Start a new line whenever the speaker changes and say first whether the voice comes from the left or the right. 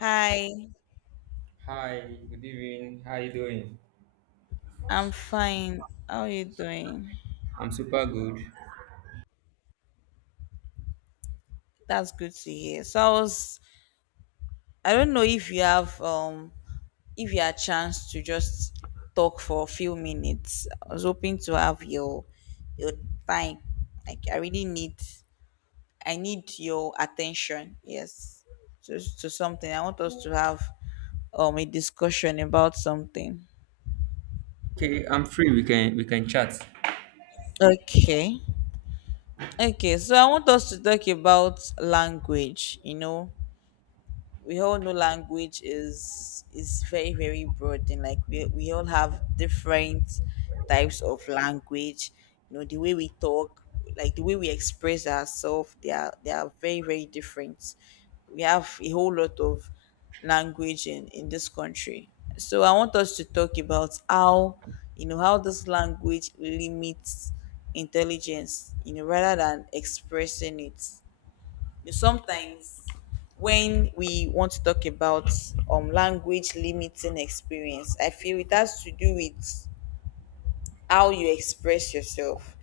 left: Hi,
right: Hi, good evening. How you doing?
left: I'm fine. How are you doing?
right: I'm super good.
left: That's good to hear. So I was, I don't know if you have, if you had a chance to just talk for a few minutes. I was hoping to have your time. Like I need your attention. Yes, to something. I want us to have, a discussion about something.
right: Okay, I'm free. We can chat.
left: Okay. Okay, so I want us to talk about language, you know, we all know language is very broad, and like we all have different types of language, you know, the way we talk, like the way we express ourselves. They are very different. We have a whole lot of language in this country. So I want us to talk about how, you know, how this language limits intelligence, you know, rather than expressing it. Some things, when we want to talk about language limiting experience, I feel it has to do with how you express yourself.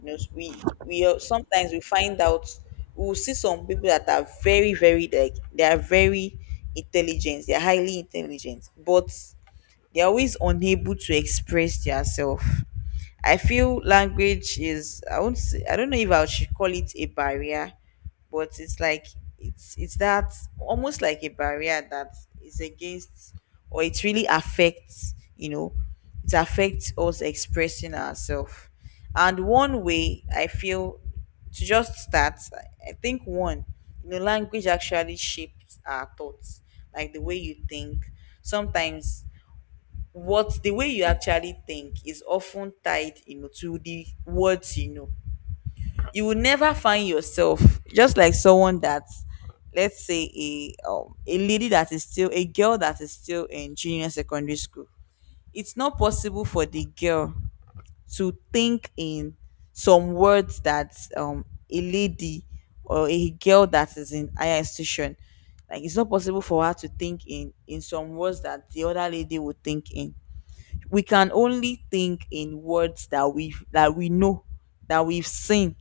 left: You know, sometimes we find out we will see some people that are very like they are very intelligent, they are highly intelligent, but they're always unable to express themselves. I feel language is, I won't say, I don't know if I should call it a barrier, but it's like it's that, almost like a barrier that is against, or it really affects, you know, it affects us expressing ourselves. And one way I feel, to just start, I think one, you know, language actually shapes our thoughts, like the way you think. Sometimes what the way you actually think is often tied, you know, to the words. You know, you will never find yourself just like someone that, let's say a lady that is still a girl that is still in junior secondary school, it's not possible for the girl to think in some words that a lady or a girl that is in higher institution, like it's not possible for her to think in some words that the other lady would think in. We can only think in words that we know, that we've seen.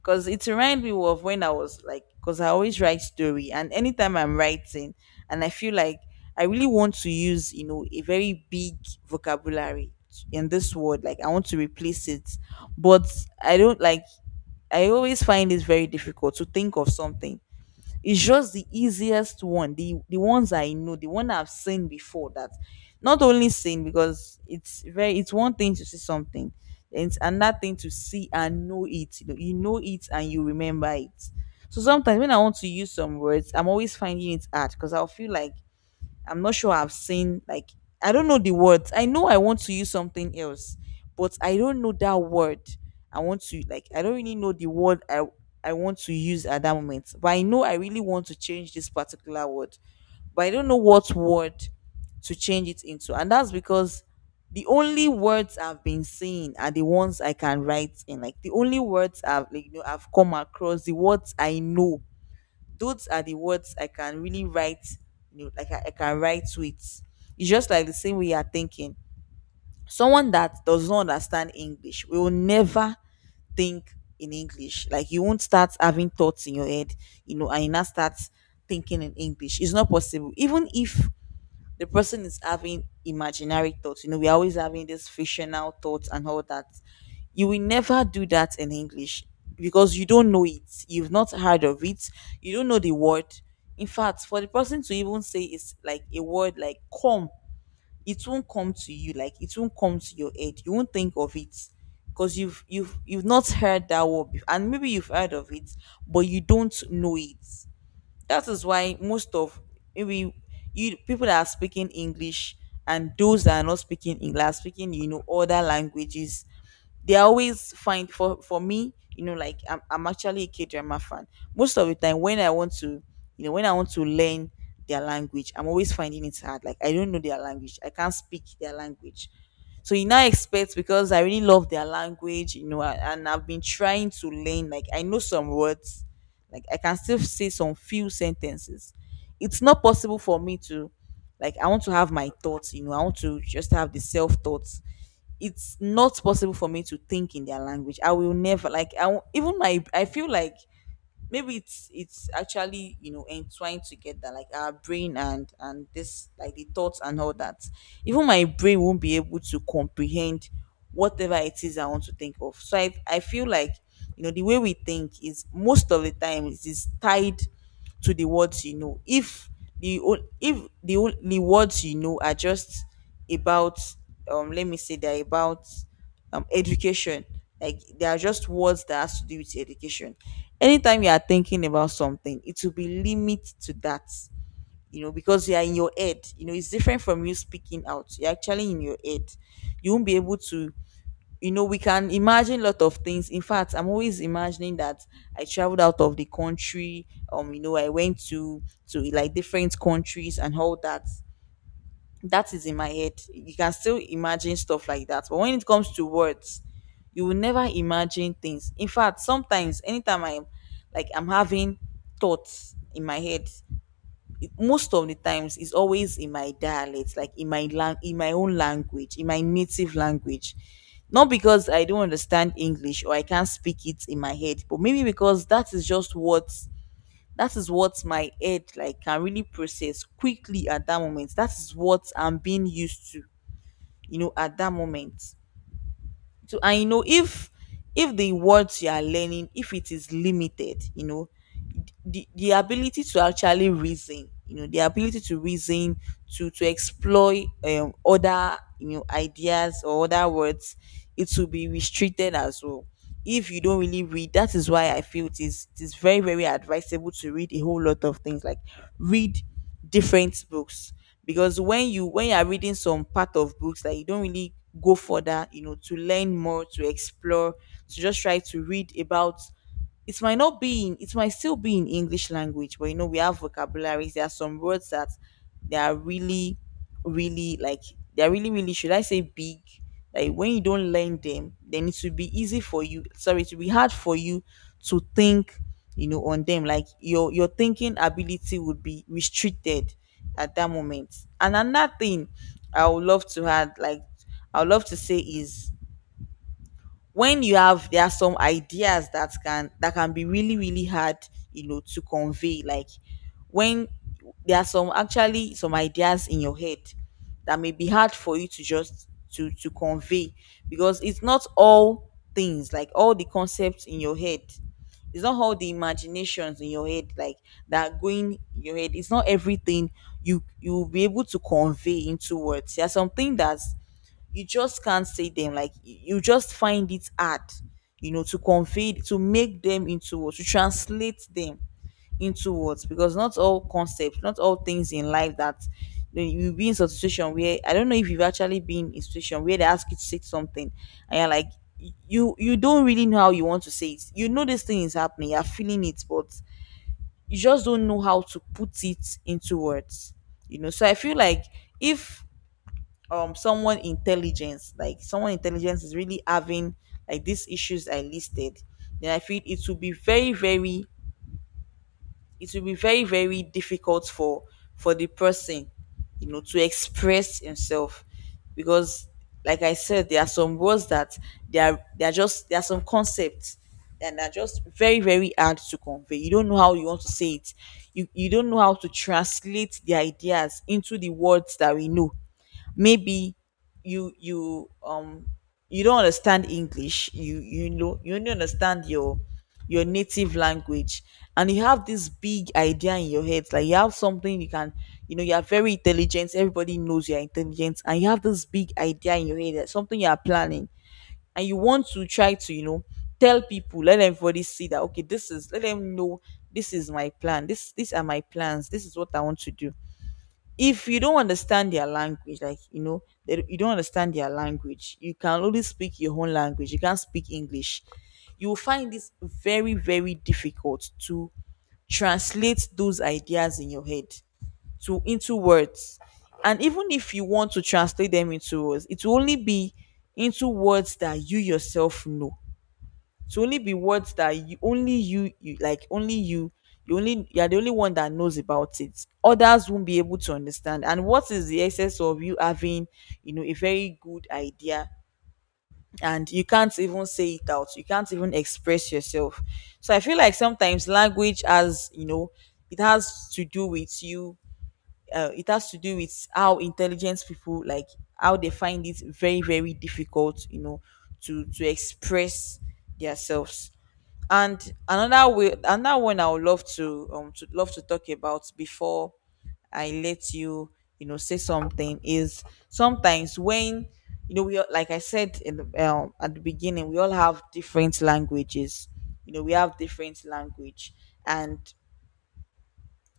left: Because it reminds me of when I was, like, because I always write story, and anytime I'm writing and I feel like I really want to use, you know, a very big vocabulary in this word, like I want to replace it, but I don't, like, I always find it very difficult to think of something. It's just the easiest one, the ones I know, the one I've seen before. That Not only seen, because it's very, it's one thing to see something, and it's another thing to see and know it. You know it and you remember it. So sometimes when I want to use some words, I'm always finding it hard, because I'll feel like I'm not sure I've seen, like, I don't know the words. I know I want to use something else, but I don't know that word. I want to, like, I don't really know the word I want to use at that moment. But I know I really want to change this particular word, but I don't know what word to change it into. And that's because the only words I've been seeing are the ones I can write in. Like the only words I've, like, you know, I've come across, the words I know, those are the words I can really write, you know, like I can write to it. It's just like the same way you are thinking. Someone that does not understand English will never think in English. Like you won't start having thoughts in your head, you know, and you now start thinking in English. It's not possible. Even if the person is having imaginary thoughts. You know, we're always having these fictional thoughts and all that. You will never do that in English because you don't know it. You've not heard of it. You don't know the word. In fact, for the person to even say, it's like a word like come, it won't come to you. Like it won't come to your head. You won't think of it because you've not heard that word before. And maybe you've heard of it, but you don't know it. That is why most of, maybe, you people that are speaking English, and those that are not speaking English are speaking, you know, other languages, they always find, for me, you know, like I'm actually a k-drama fan. Most of the time when I want to, you know, when I want to learn their language, I'm always finding it hard, like I don't know their language, I can't speak their language. So you now expect, because I really love their language, you know, and I've been trying to learn, like I know some words, like I can still say some few sentences. It's not possible for me to, like I want to have my thoughts, you know, I want to just have the self thoughts. It's not possible for me to think in their language. I will never, like I won't- even my, I feel like maybe it's actually, you know, entwined together, like our brain, and this, like the thoughts and all that, even my brain won't be able to comprehend whatever it is I want to think of. So I feel like, you know, the way we think is most of the time, it is tied to the words. You know, if if the only words you know are just about, let me say they're about, education. Like there are just words that has to do with education. Anytime you are thinking about something, it will be limit to that, you know, because you are in your head. You know, it's different from you speaking out. You're actually in your head. You won't be able to, you know, we can imagine a lot of things. In fact, I'm always imagining that I traveled out of the country. You know, I went to, like, different countries and all that, that is in my head. You can still imagine stuff like that. But when it comes to words, you will never imagine things. In fact, sometimes anytime I'm, like I'm having thoughts in my head, most of the times it's always in my dialect, like in my in my own language, in my native language. Not because I don't understand English or I can't speak it in my head, but maybe because that is just what, that is what my head, like, can really process quickly at that moment, that is what I'm being used to, you know, at that moment. So, and you know, if the words you are learning, if it is limited, you know, the ability to actually reason, you know, the ability to reason, to explore other, you know, ideas or other words, it will be restricted as well. If you don't really read, that is why I feel it is very advisable to read a whole lot of things, like read different books. Because when you are reading some part of books that you don't really go further, you know, to learn more, to explore, to just try to read about, it might not be in, it might still be in English language, but you know, we have vocabularies. There are some words that they are really, really, like they are really, really, should I say, big. Like when you don't learn them, then it will be easy for you, sorry, it will be hard for you to think, you know, on them. Like your thinking ability would be restricted at that moment. And another thing I would love to add, like I would love to say is when you have there are some ideas that can be really really hard, you know, to convey. Like when there are some actually some ideas in your head that may be hard for you to just to convey, because it's not all things, like all the concepts in your head, it's not all the imaginations in your head, like that are going in your head, it's not everything you will be able to convey into words. There's something that's you just can't say them, like you just find it hard, you know, to convey, to make them into words, to translate them into words, because not all concepts, not all things in life that, you know, you'll be in such a situation where I don't know if you've actually been in a situation where they ask you to say something and you're like you don't really know how you want to say it. You know, this thing is happening, you're feeling it, but you just don't know how to put it into words, you know. So I feel like if someone intelligence, like someone intelligence is really having like these issues I listed, then I feel it will be very very difficult for the person, you know, to express himself. Because like I said, there are some words that they are just there are some concepts and are just very very hard to convey. You don't know how you want to say it, you don't know how to translate the ideas into the words that we know. Maybe you you don't understand English, you know, you only understand your native language, and you have this big idea in your head, like you have something you can, you know, you are very intelligent, everybody knows you are intelligent, and you have this big idea in your head, that something you are planning and you want to try to, you know, tell people, let everybody see that, okay, this is, let them know, this is my plan, this these are my plans, this is what I want to do. If you don't understand their language, like you know, you don't understand their language, you can only speak your own language. You can't speak English. You will find this very, very difficult to translate those ideas in your head to into words. And even if you want to translate them into words, it will only be into words that you yourself know, to only be words that you only you, you like only you, you only you're the only one that knows about it. Others won't be able to understand. And what is the essence of you having, you know, a very good idea and you can't even say it out, you can't even express yourself? So I feel like sometimes language has, you know, it has to do with you. It has to do with how intelligent people, like how they find it very very difficult, you know, to express themselves. And another way, another one I would love to talk about before I let you, you know, say something is sometimes when, you know, like I said in the, at the beginning, we all have different languages, you know, we have different language. And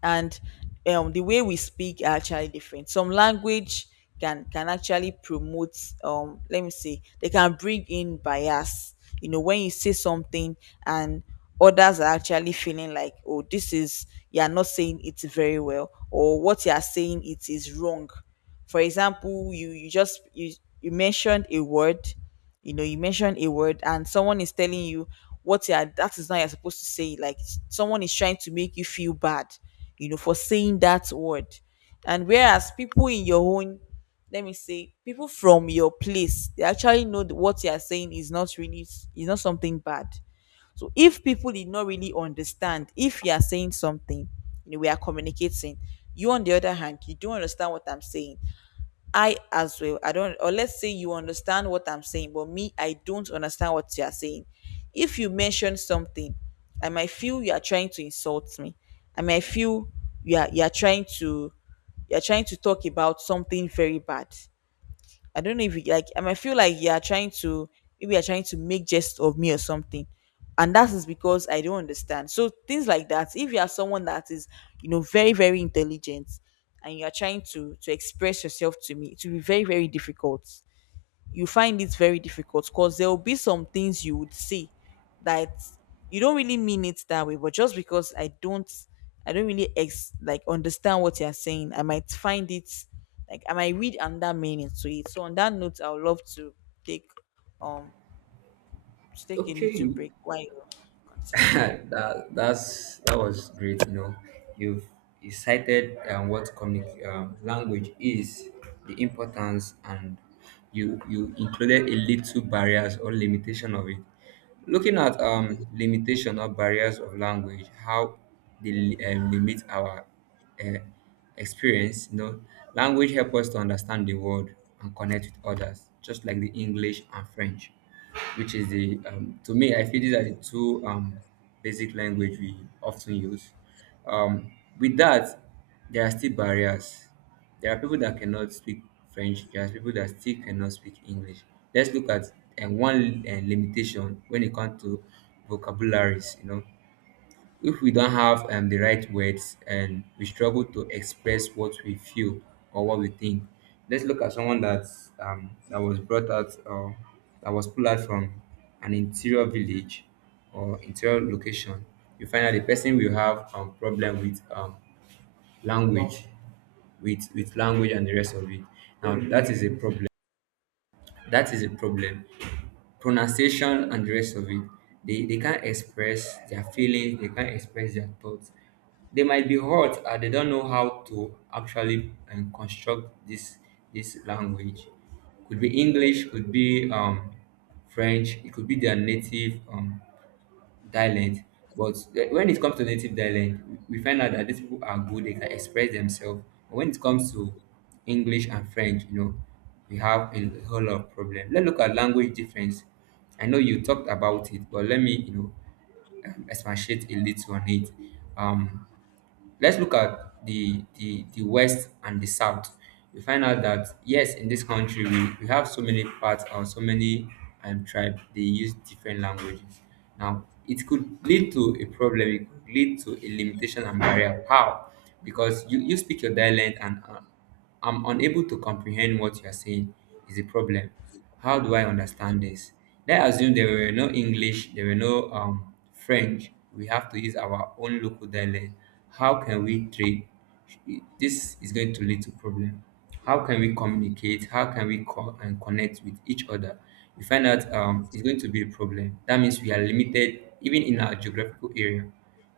left: and the way we speak are actually different. Some language can actually promote. Let me say they can bring in bias. You know, when you say something and others are actually feeling like, oh, this is, you are not saying it very well, or what you are saying it is wrong. For example, you mentioned a word, you know, you mentioned a word, and someone is telling you what you are, that is not you're supposed to say. Like someone is trying to make you feel bad, you know, for saying that word. And whereas people in your own, let me say people from your place, they actually know that what you are saying is not really, is not something bad. So if people did not really understand, if you are saying something, you know, we are communicating, you on the other hand, you don't understand what I'm saying, I as well. I don't, or let's say you understand what I'm saying, but me, I don't understand what you are saying. If you mention something, I might feel you are trying to insult me. I might feel you are trying to, you are trying to talk about something very bad. I don't know if you like, I might feel like you are trying to, maybe you're trying to make jest of me or something. And that is because I don't understand. So things like that, if you are someone that is, you know, very, very intelligent, and you are trying to express yourself to me, it will be very, very difficult. You find it very difficult, because there will be some things you would say that you don't really mean it that way, but just because I don't really like understand what you're saying, I might find it, like I might read another meaning to it. So on that note, I would love take um to take a little
right: Okay.
left: break while you continue.
right: That was great. You know, you've you cited what language is, the importance, and you included a little barriers or limitation of it. Looking at limitation or barriers of language, how they limit our uh, experience. You know, language help us to understand the world and connect with others, just like the English and French, which is the to me, I feel these are the two basic language we often use. um, with that, there are still barriers. There are people that cannot speak French. There are people that still cannot speak English. Let's look at one limitation. When it comes to vocabularies, you know, if we don't have the right words and we struggle to express what we feel or what we think, let's look at someone that was brought out or that was pulled out from an interior village or interior location. You find that the person will have problem with language, with language and the rest of it. Now that is a problem. That is a problem, pronunciation and the rest of it. They can't express their feelings, they can't express their thoughts. They might be hurt and they don't know how to actually construct this language. Could be English, could be French, it could be their native dialect. But when it comes to native dialect, we find out that these people are good. They can express themselves, but when it comes to English and French, you know, we have a whole lot of problem. Let's look at language difference. I know you talked about it, but let me expatiate a little on it. um Let's look at the West and the South. We find out that yes, in this country, we have so many parts or so many tribe. They use different languages. Now it could lead to a problem, it could lead to a limitation and barrier. How? Because you speak your dialect, and I'm unable to comprehend what you are saying is the problem. How do I understand this? Let's assume there were no English, there were no French. We have to use our own local dialect. How can we trade? This is going to lead to problem. How can we communicate? How can we call and connect with each other? We find out, it's going to be a problem. That means we are limited even in our geographical area.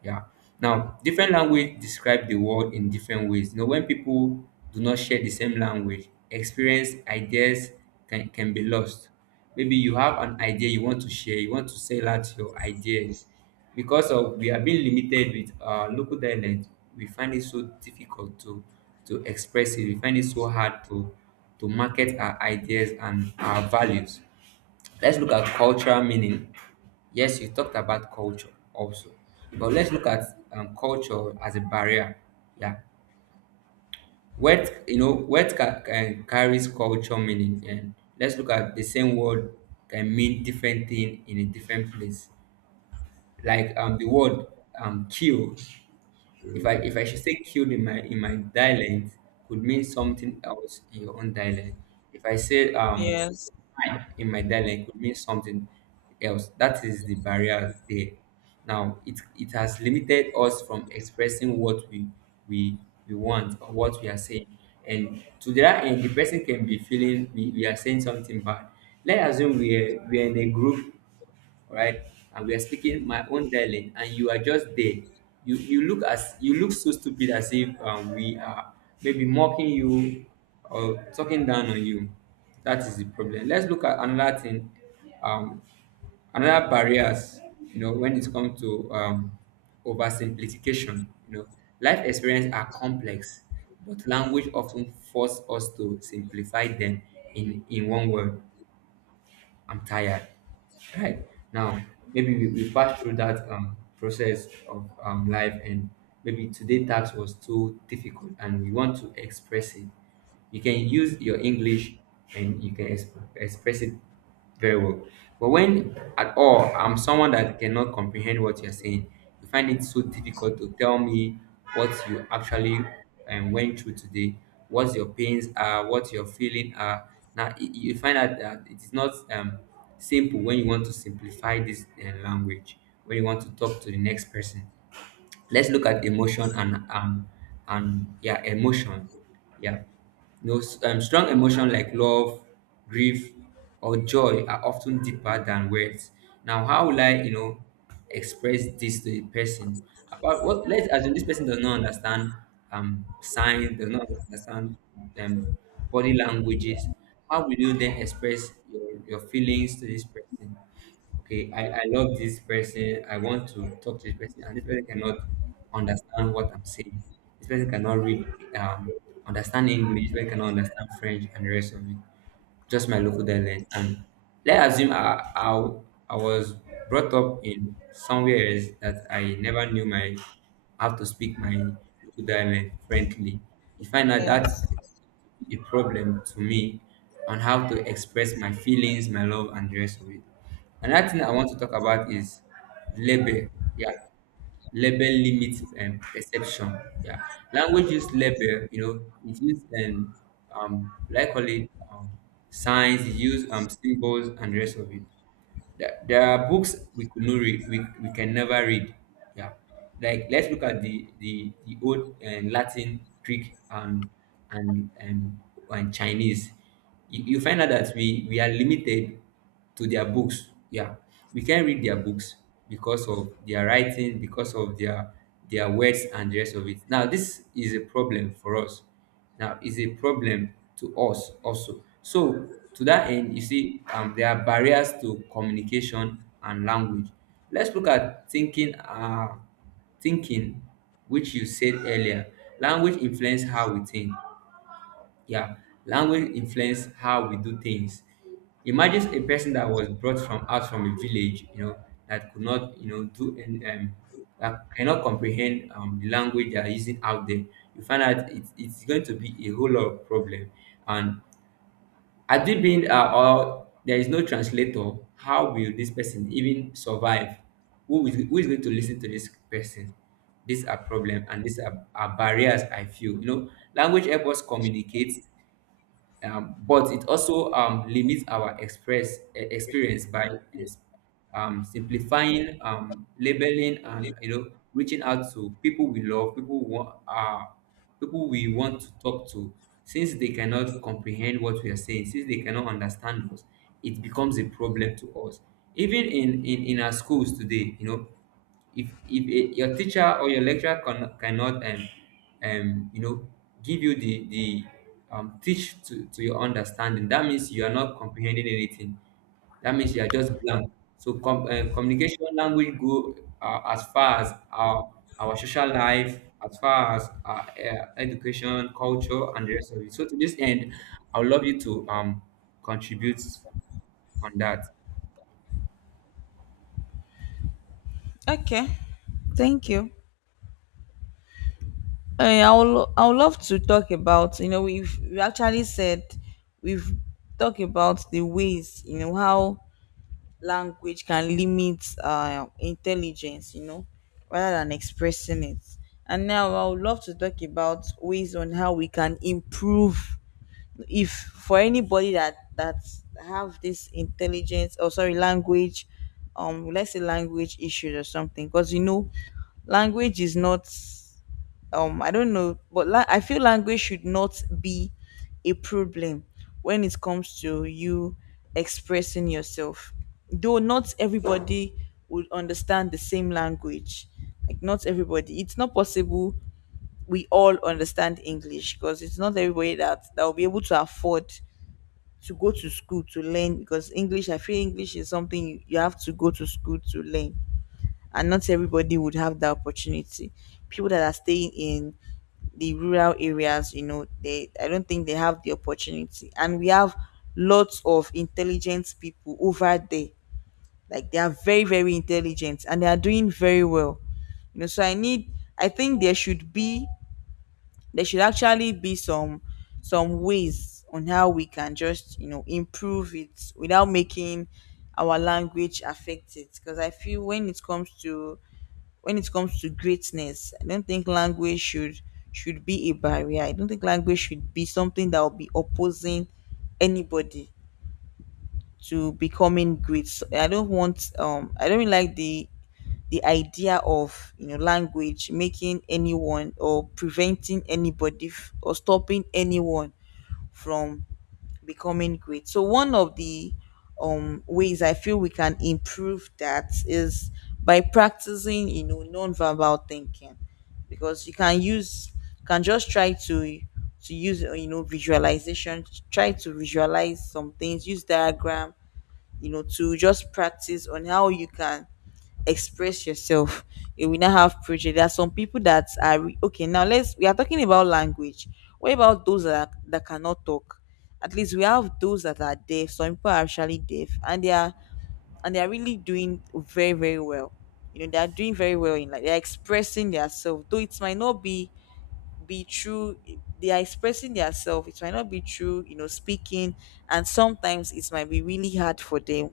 right: Yeah. Now, different language describe the world in different ways. You know, when people do not share the same language, experience, ideas can be lost. Maybe you have an idea you want to share, you want to sell out your ideas. Because of we are being limited with our local dialect, we find it so difficult to express it. We find it so hard to market our ideas and our values. Let's look at cultural meaning. Yes, you talked about culture also, but let's look at culture as a barrier. Yeah, what can carries culture meaning, and let's look at the same word can mean different thing in a different place. Like the word kill. If I should say killed in my dialect, could mean something else in your own dialect. If I say
left: Yes,
right: I in my dialect could mean something else. That is the barrier there. Now it has limited us from expressing what we we want or what we are saying. And to that end, the person can be feeling we are saying something bad. Let's assume we are in a group, all right? And we are speaking my own dialect, and you are just there. You look so stupid as if we are maybe mocking you or talking down on you. That is the problem. Let's look at another thing, um, another barriers. You know, when it comes to oversimplification, you know, life experience are complex, but language often force us to simplify them in one word. I'm tired right now. Maybe we pass through that process of life, and maybe today task was too difficult and we want to express it. You can use your English, and you can express it very well. But when at all, I'm someone that cannot comprehend what you're saying. You find it so difficult to tell me what you actually went through today, what your pains are, what your feeling are. Now you find out that it is not simple when you want to simplify this language, when you want to talk to the next person. Let's look at emotion and yeah, emotion. Yeah. No, strong emotion like love, grief, or joy are often deeper than words. Now, how will I, express this to the person? About what? Let's assume this person does not understand signs, does not understand um body languages. How will you then express your feelings to this person? Okay, I love this person, I want to talk to this person, and this person cannot understand what I'm saying. This person cannot read, um, understand English, this person cannot understand French and the rest of it. Just my local dialect. And let's assume I was brought up in somewhere else that I never knew my how to speak my local dialect friendly. You find out that
left: yes.
right: a problem to me on how to express my feelings, my love, and the rest of it. Another thing I want to talk about is label. Yeah, label limits perception. Yeah, language use label. You know, it use like, call it signs, it use symbols, and the rest of it. There are books we could not read, we can never read. Yeah, like, let's look at the old Latin, Greek, and and, and Chinese. You find out that we are limited to their books. Yeah, we can't read their books because of their writing, because of their words and the rest of it. Now this is a problem for us. Now is a problem to us also. So to that end, you see, there are barriers to communication and language. Let's look at thinking, which you said earlier. Language influence how we think. Yeah, language influence how we do things. Imagine a person that was brought from out from a village, that could not, do, and that cannot comprehend the language they are using out there. You find out it's going to be a whole lot of problem. And had it been, or there is no translator, how will this person even survive? Who is going to listen to this person? These are problem, and these are barriers. I feel, language help us communicate, but it also limits our experience by ex- simplifying, labeling, and, reaching out to people we love, people we want to talk to. Since they cannot comprehend what we are saying, since they cannot understand us, it becomes a problem to us. Even in our schools today, you know, if your teacher or your lecturer cannot um you know give you the teach to your understanding, that means you are not comprehending anything. That means you are just blank. So communication, language go as far as our social life, as far as our education, culture and the rest of it. So to this end, I would love you to contribute on that.
left: Okay. Thank you. I would, I would love to talk about, you know, we've we actually said we've talked about the ways, you know, how language can limit intelligence, you know, rather than expressing it. And now I would love to talk about ways on how we can improve if for anybody that have this intelligence, or sorry, language, let's say language issues or something. Because you know, language is not, I don't know, but I feel language should not be a problem when it comes to you expressing yourself. Though not everybody would understand the same language, like not everybody, it's not possible we all understand English, because it's not everybody that will be able to afford to go to school to learn. Because English, I feel English is something you, you have to go to school to learn, and not everybody would have that opportunity. People that are staying in the rural areas, you know, they, I don't think they have the opportunity. And we have lots of intelligent people over there. Like they are very, very intelligent and they are doing very well. You know, so I need, I think there should be, there should actually be some ways on how we can just, you know, improve it without making our language affect it. Because I feel when it comes to, when it comes to greatness, I don't think language should be a barrier. I don't think language should be something that will be opposing anybody to becoming great. So I don't want, I don't really like the idea of, you know, language making anyone or preventing anybody, or stopping anyone from becoming great. So one of the ways I feel we can improve that is by practicing, you know, non-verbal thinking. Because you can use, can just try to use, you know, visualization, try to visualize some things, use diagram, you know, to just practice on how you can express yourself. You will not have prejudice. There are some people that are okay, now let's, we are talking about language, what about those that cannot talk? At least we have those that are deaf. Some people are actually deaf, and they are really doing very very well. You know, they are doing very well in, like they are expressing themselves, though it might not be true. They are expressing themselves, it might not be true, you know, speaking. And sometimes it might be really hard for them,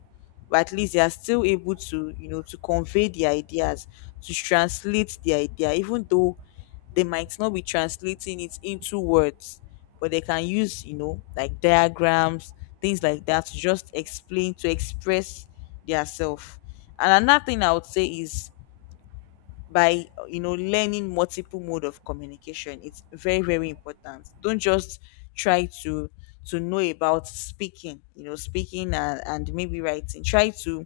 left: but at least they are still able to, you know, to convey the ideas, to translate the idea, even though they might not be translating it into words. But they can use, you know, like diagrams, things like that, to just explain, to express themselves. And another thing I would say is by, you know, learning multiple mode of communication. It's very very important. Don't just try to know about speaking, you know, speaking and maybe writing. Try to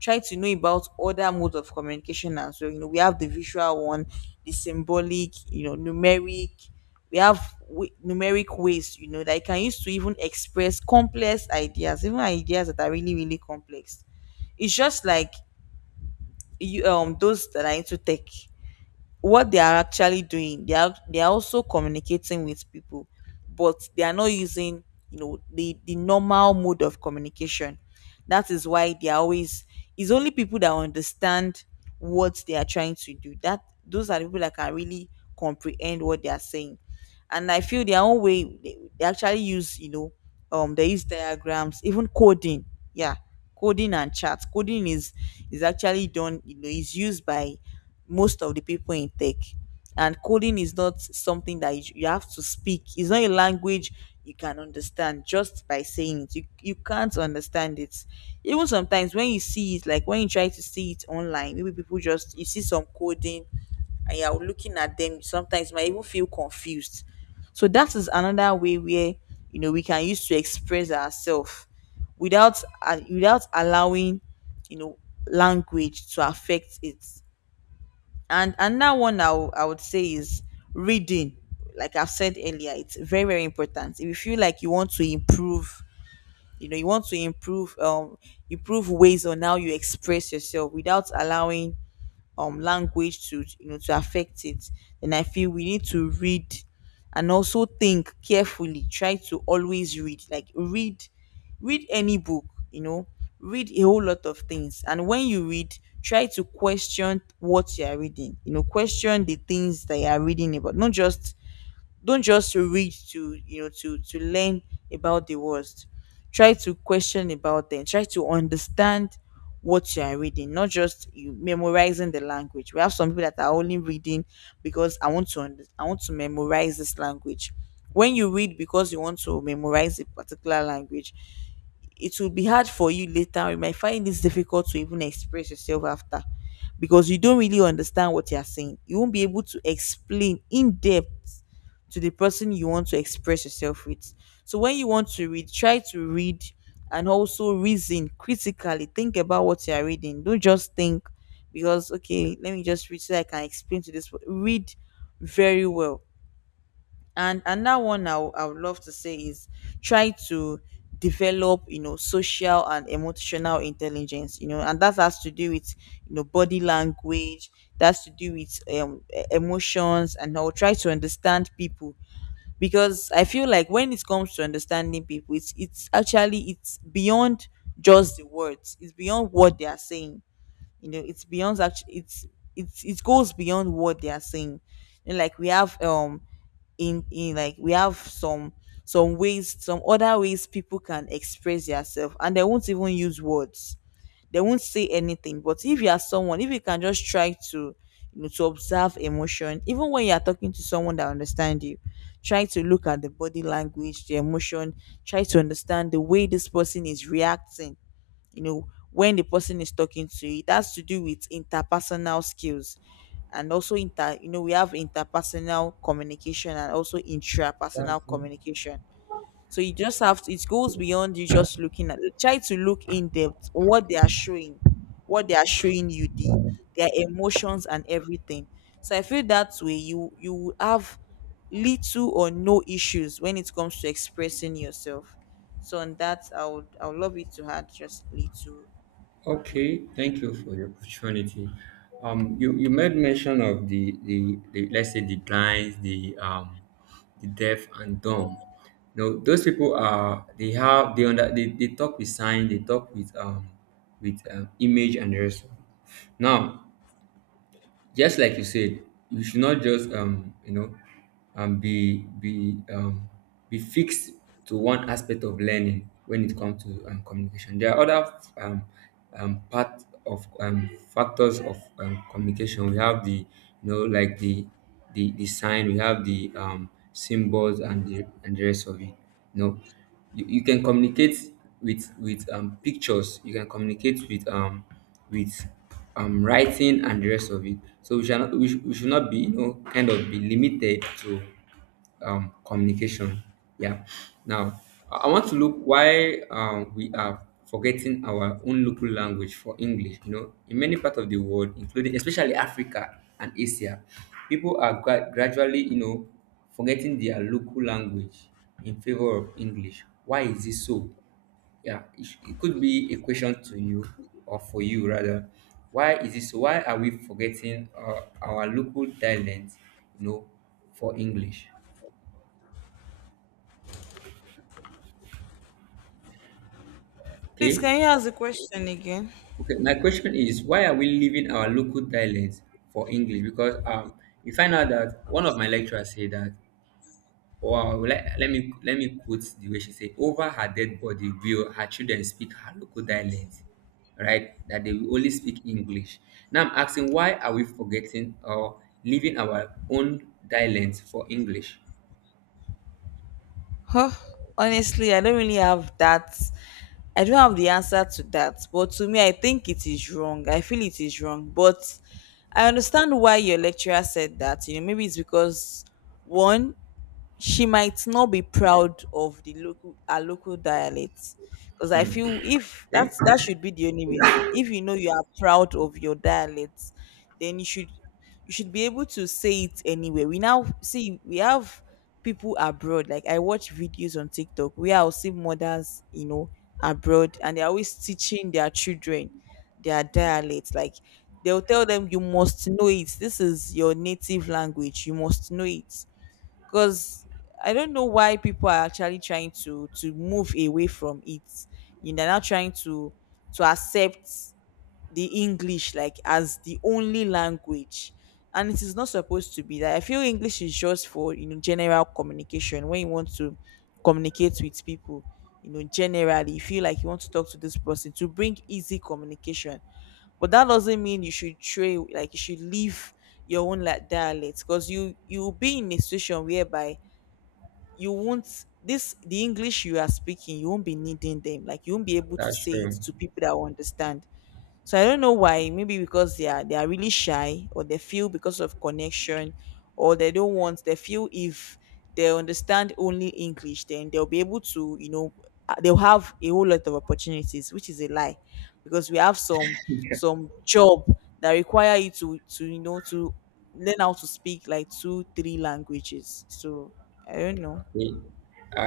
left: know about other modes of communication as well. You know, we have the visual one, the symbolic, you know, numeric. We have numeric ways, you know, that you can use to even express complex ideas, even ideas that are really really complex. It's just like you, those that are into tech, what they are actually doing, they are also communicating with people, but they are not using, you know, the normal mode of communication. That is why they are always, it's only people that understand what they are trying to do, that those are the people that can really comprehend what they are saying. And I feel their own way, they actually use, you know, they use diagrams, even coding. Yeah, coding. And chat coding is actually done, you know, is used by most of the people in tech. And coding is not something that you have to speak. It's not a language you can understand just by saying it. You can't understand it. Even sometimes when you see it, like when you try to see it online, maybe people just, you see some coding and you're looking at them, sometimes you might even feel confused. So that is another way where, we can use to express ourselves without, without allowing, you know, language to affect it, and another one I would say is reading. Like I've said earlier, it's very important. If you feel like you want to improve, you want to improve, improve ways on how you express yourself without allowing language to to affect it, then I feel we need to read and also think carefully. Try to always read, like read any book, you know read a whole lot of things. And when you read, try to question what you are reading, question the things that you are reading about. Not just, don't just read to, to learn about the words. Try to question about them, try to understand what you are reading, not just you memorizing the language. We have some people that are only reading because I want to I want to memorize this language. When you read because you want to memorize a particular language, it will be hard for you later. You might find it's difficult to even express yourself after, because you don't really understand what you're saying. You won't be able to explain in depth to the person you want to express yourself with. So when you want to read, try to read and also reason critically. Think about what you are reading. Don't just think, because okay, let me just read so I can explain to this. Read very well. And another one I would love to say is try to develop, social and emotional intelligence, and that has to do with, body language. That's to do with emotions, and I'll try to understand people. Because I feel like, when it comes to understanding people, it's actually, it's beyond just the words. It's beyond what they are saying. It's beyond, actually, it's it goes beyond what they are saying. And like we have, in like we have some ways, some other ways people can express themselves, and they won't even use words. They won't say anything. But if you are someone, if you can just try to, to observe emotion. Even when you are talking to someone that understand you, try to look at the body language, the emotion. Try to understand the way this person is reacting, you know when the person is talking to you. It has to do with interpersonal skills, and also inter we have interpersonal communication and also
right: That's
left: intrapersonal
right: it.
left: communication. So you just have to, it goes beyond you just looking at. Try to look in depth what they are showing, what they are showing you, the their emotions and everything. So I feel that way you will have little or no issues when it comes to expressing yourself. So on that, I would love you to add just little.
right: Okay, thank you for the opportunity. You made mention of the let's say the blinds, the deaf and dumb. No, those people are they have they under they talk with sign, they talk with image and the rest of it. Now, just like you said, you should not just um be be um be fixed to one aspect of learning when it comes to communication. There are other um part of factors of communication. We have the you know like the sign. We have the symbols and the rest of it. You know, you can communicate with pictures. You can communicate with writing and the rest of it. So we should not be kind of be limited to communication. Yeah. Now I want to look why we are forgetting our own local language for English. You know, in many parts of the world, including especially Africa and Asia, people are gradually forgetting their local language in favor of English. Why is this so? Yeah, it could be a question to you, or for you rather. Why is this? Why are we forgetting, our local dialect, you know, for English?
left: Please,
right: Okay.
left: can you ask the question again?
right: Okay, my question is, why are we leaving our local dialect for English? Because you find out that one of my lecturers said that. Wow, let me quote the way she said, over her dead body will her children speak her local dialect, right? That they will only speak English. Now I'm asking, why are we forgetting or leaving our own dialect for English?
left: Huh. Honestly, I don't really have that. I don't have the answer to that. But to me, I think it is wrong. I feel it is wrong. But I understand why your lecturer said that. You know, maybe it's because, one, she might not be proud of the local, our local dialect. Because I feel, if
right: Okay.
left: that's, that should be the only reason. If you know you are proud of your dialect, then you should, you should be able to say it anywhere. We now see, we have people abroad, like I watch videos on TikTok where I'll see mothers, abroad, and they're always teaching their children their dialect. Like, they'll tell them you must know it, this is your native language, you must know it. Because I don't know why people are actually trying to move away from it. You know, they're not trying to accept the English, like, as the only language. And it is not supposed to be that. I feel English is just for, general communication, when you want to communicate with people. You know, generally, you feel like you want to talk to this person to bring easy communication, but that doesn't mean you should trade, like, you should leave your own, like, dialect. Because you will be in a situation whereby you won't, this, the English you are speaking, you won't be needing them, like, you won't be able to
right: that's
left: say it
right: true.
left: to people that will understand. So I don't know why. Maybe because they are, they are really shy, or they feel because of connection, or they don't want. They feel if they understand only English, then they'll be able to, they'll have a whole lot of opportunities, which is a lie. Because we have some job that require you to learn how to speak like two three languages. So I don't know.
right: I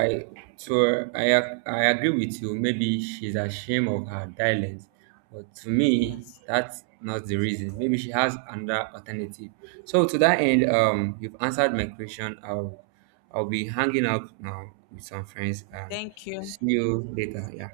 right: I- so I agree with you. Maybe she's ashamed of her dialect, but to me,
left: Yes.
right: that's not the reason. Maybe she has another alternative. So to that end, you've answered my question. I'll be hanging out now with some friends and
left: Thank you.
right: see you later. Yeah.